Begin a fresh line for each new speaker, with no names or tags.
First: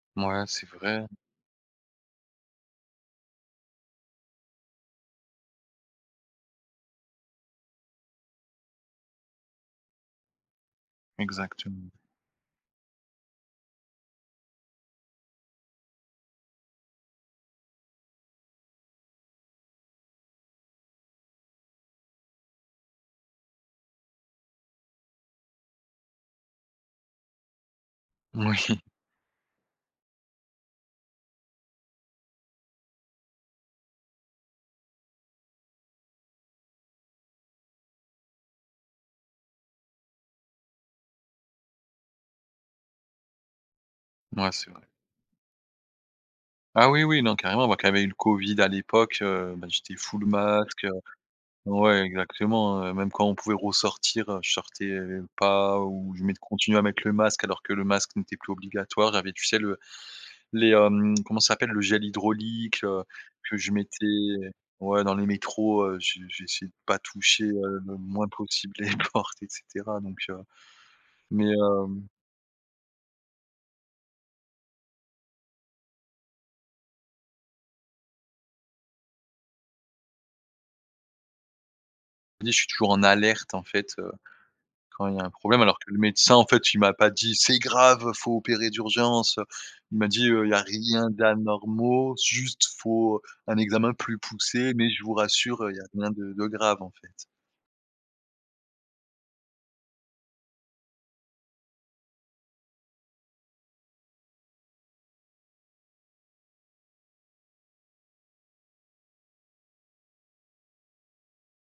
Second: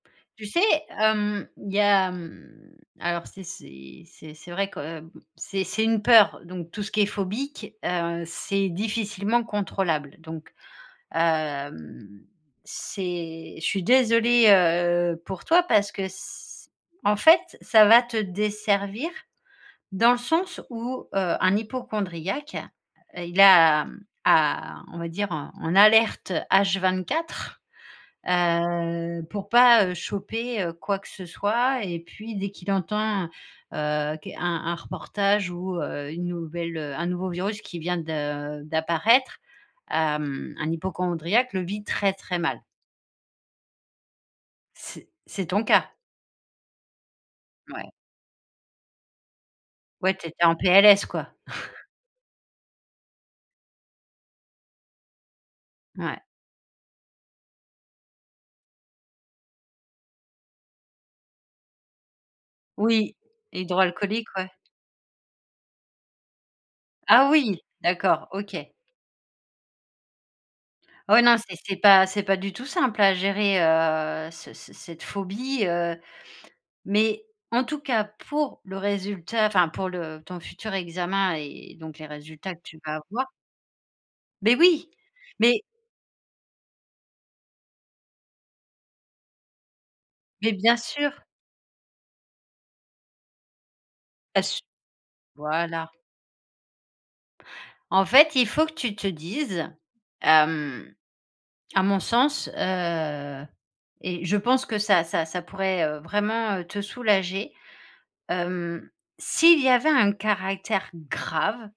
Mouais,
Tu sais,
c'est vrai.
hem, il y a, hem, alors, c'est c'est c'est c'est vrai que b c'est c'est une peur! Donc, tout ce qui est phobique, heu, c'est difficilement contrôlable. Donc,
Exactement.
hem, c'est je suis désolée, heu, pour toi parce que c c en fait, ça va te desservir, dans le sens où, heu, un hypocondriaque, heu, il a a on va dire, en alerte H24,
Moui!
heu, pour pas, heu, choper, heu, quoi que ce soit. Et puis, dès qu'il entend, heu, qu un un reportage ou, heu, une nouvelle, heu un nouveau virus qui vient de d'apparaître, hem, un hypocondriaque le vit très, très mal.
Mouais, c'est vrai.
C c'est ton cas?
Ah, oui, oui non carrément! Moi qui
Mouais.
avait eu le covid à l'époque, heu, bah, j'étais
Ouais,
full
tu étais en
masque, heu
PLS, quoi?
ouais exactement, heu, même quand on pouvait ressortir, heu, je sortais, heu, v pas ou
Ouais.
je met je continuais à mettre le masque, alors que le masque n'était plus obligatoire. Il y avais tu sais le les, hem, comment ça s'appelle, le gel hydraulique, heu,
Oui,
que je
hydroalcoolique, ouais.
mettais ouais, dans les métros, heu, j j'essayais de pas
Ah
toucher,
oui!
heu, le
D'accord,
moins
OK.
possible les portes, et cetera donc, heu,
Ouais non,
mais,
c c'est pas
hem
c'est pas du tout simple à gérer, heu, ce ce cette phobie, heu. Mais, en tout cas, pour le résultat enfin, pour le ton futur examen et donc les
Dis,
résultats
je
que
suis
tu
toujours
vas
en
avoir
alerte en fait, heu,
Mais oui!
quand il y a un problème
Mais
alors que le médecin, en fait, il m'a pas dit: «C'est grave, faut opérer d'urgence, heu!» il m'a dit: «Heu, il
Mais,
y a
bien
rien
sûr!
d'anormaux, juste, faut un examen plus
Parce
poussé mais je vous rassure, heu, il y a
voilà.
rien de de grave en fait.»
En fait, il faut que tu te dises, hem, à mon sens, heu,- et je pense que ça ça ça pourrait, heu, vraiment, heu, te soulager. Hem, s'il y avait un caractère grave